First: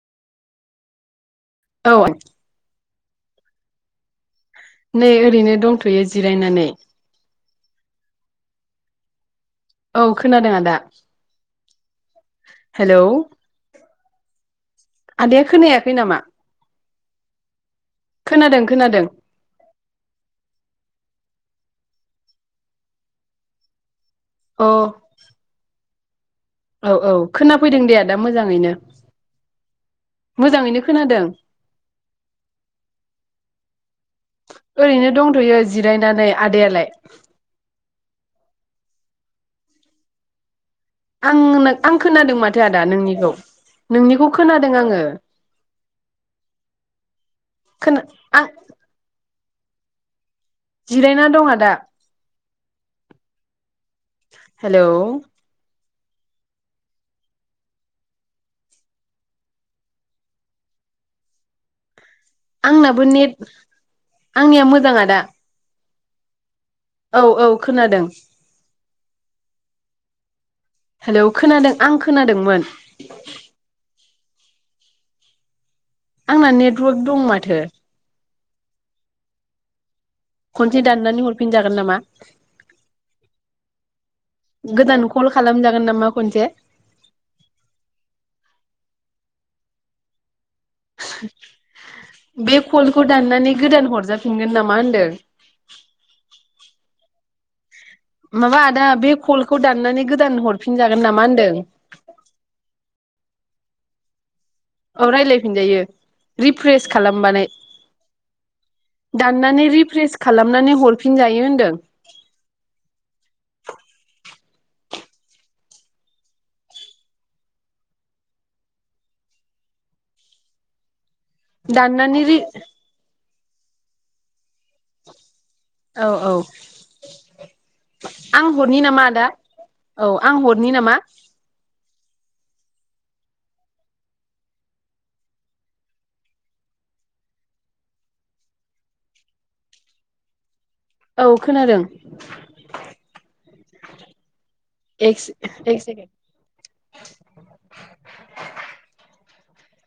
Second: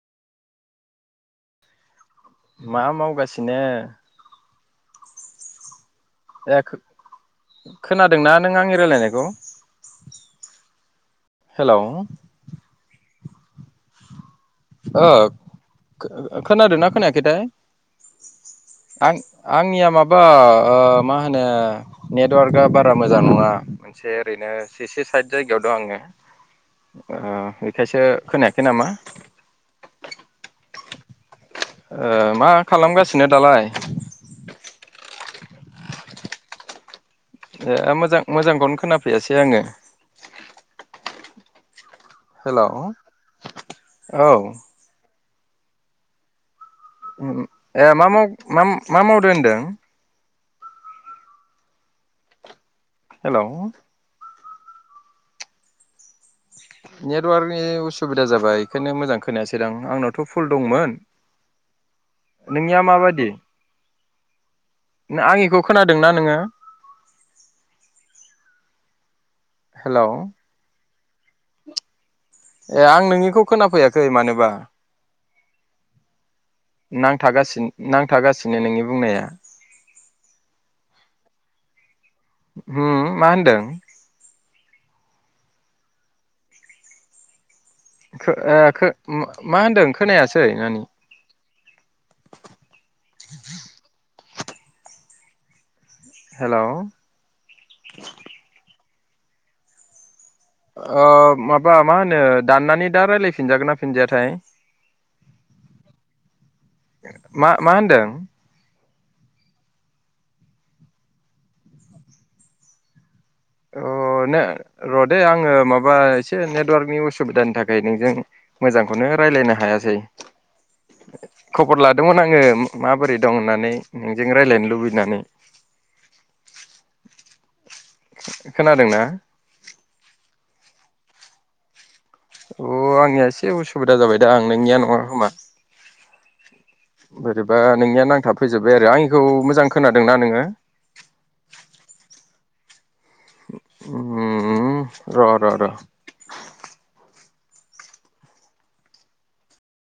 औ मा माव गासिनो नै ओरैनो दंथ' यो ए जिरायनानै खोनादोंना नों आंनि राय्लायनायखौ औ खोनादों आदा हेलौ हेलौ अ आदाया खोनायाखै खो नामा खोनादोंना खोनायाखैथाय खोनादों खोनादों आं आंनिया माबा ओ मा होनो नेटवार्कआ बारा मोजां नङा एसे ओरैनो अ एसे साइद जायगायाव दं आङो औ औ ओ खोनाफैदों दे बेखायसो आदा खोनायाखै मोजाङैनो। नामा मोजाङैनो खोनादों। ओ मा खालामगासिनो दालाय? थ'यो जिरायनानै आदायालाय। ए मोजां मोजांखौनो खोनाफैयासै आङो। आंनो आं खोनादों माथो हेलौ आदा नोंनिखौ औ नोंनिखौ खोनादों आङो। उम उम ए खोना मा माव आं मा मावदों होनदों? [inaudible] जिरायना दं आदा। हेलौ हेलौ नेटवार्कनि उसुबिदा जाबाय बेखायनो मोजां खोनायासै दां आंनावथ' फुल दंमोन। नोंनिया आंनियाबो माबादि नेट आंनिया मोजां आदा। दों ना नोङो? औ औ खोनादों। हेलौ हेलौ खोनादों आं खोनादोंमोन। खै मानोबा आंना नेटवार्क दं माथो। नो नोंनि बुंनाया। खनसे दाननानै हरफिनजागोन नामा? होम मा होनदों? गोदान कल खालामजागोन नामा खनसे? खो ओ खो मा होनदों खोनाया बे खलखौ दाननानै गोदान हरजाब फिनगोन नामा होनदों। हेलौ माबा आदा बे खलखौ दाननानै गोदान हरफिनजागोन ओ नामा होनदों माबा मा होनो दाननानै दा रायलायफि फिनजागोन ना फिनजायाथाय? औ रायलायफिनजायो रिफ्रेस खालामबानाय मा मा होनदों दाननानै रिफ्रेस खालामनानै हरफिनजायो होनदों। अ ने र' दे आङो माबा एसे नेटवार्कनि उसुबिदानि थाखाय नोंजों मोजांखौनो रायलायनो हायासै। खबर दाननानै लादोंमोन रि आङो माबोरै? दं होननानै नोंजों रायलायनो लुबैनानै। औ औ। आं हरनि खोनादोंना नामा आदा? औ आं हरनि नामा? [inaudible] अ आंनिया एसे उसुबिदा जाबाय दा आं नोंनिया नङा खोमा बोरैबा नोंनिया नांथाबफैजोबबाय आरो आंनिखौ मोजां खोनादोंना नोङो? औ खोनादों। उम एस र' र' र' एक सेकेण्ड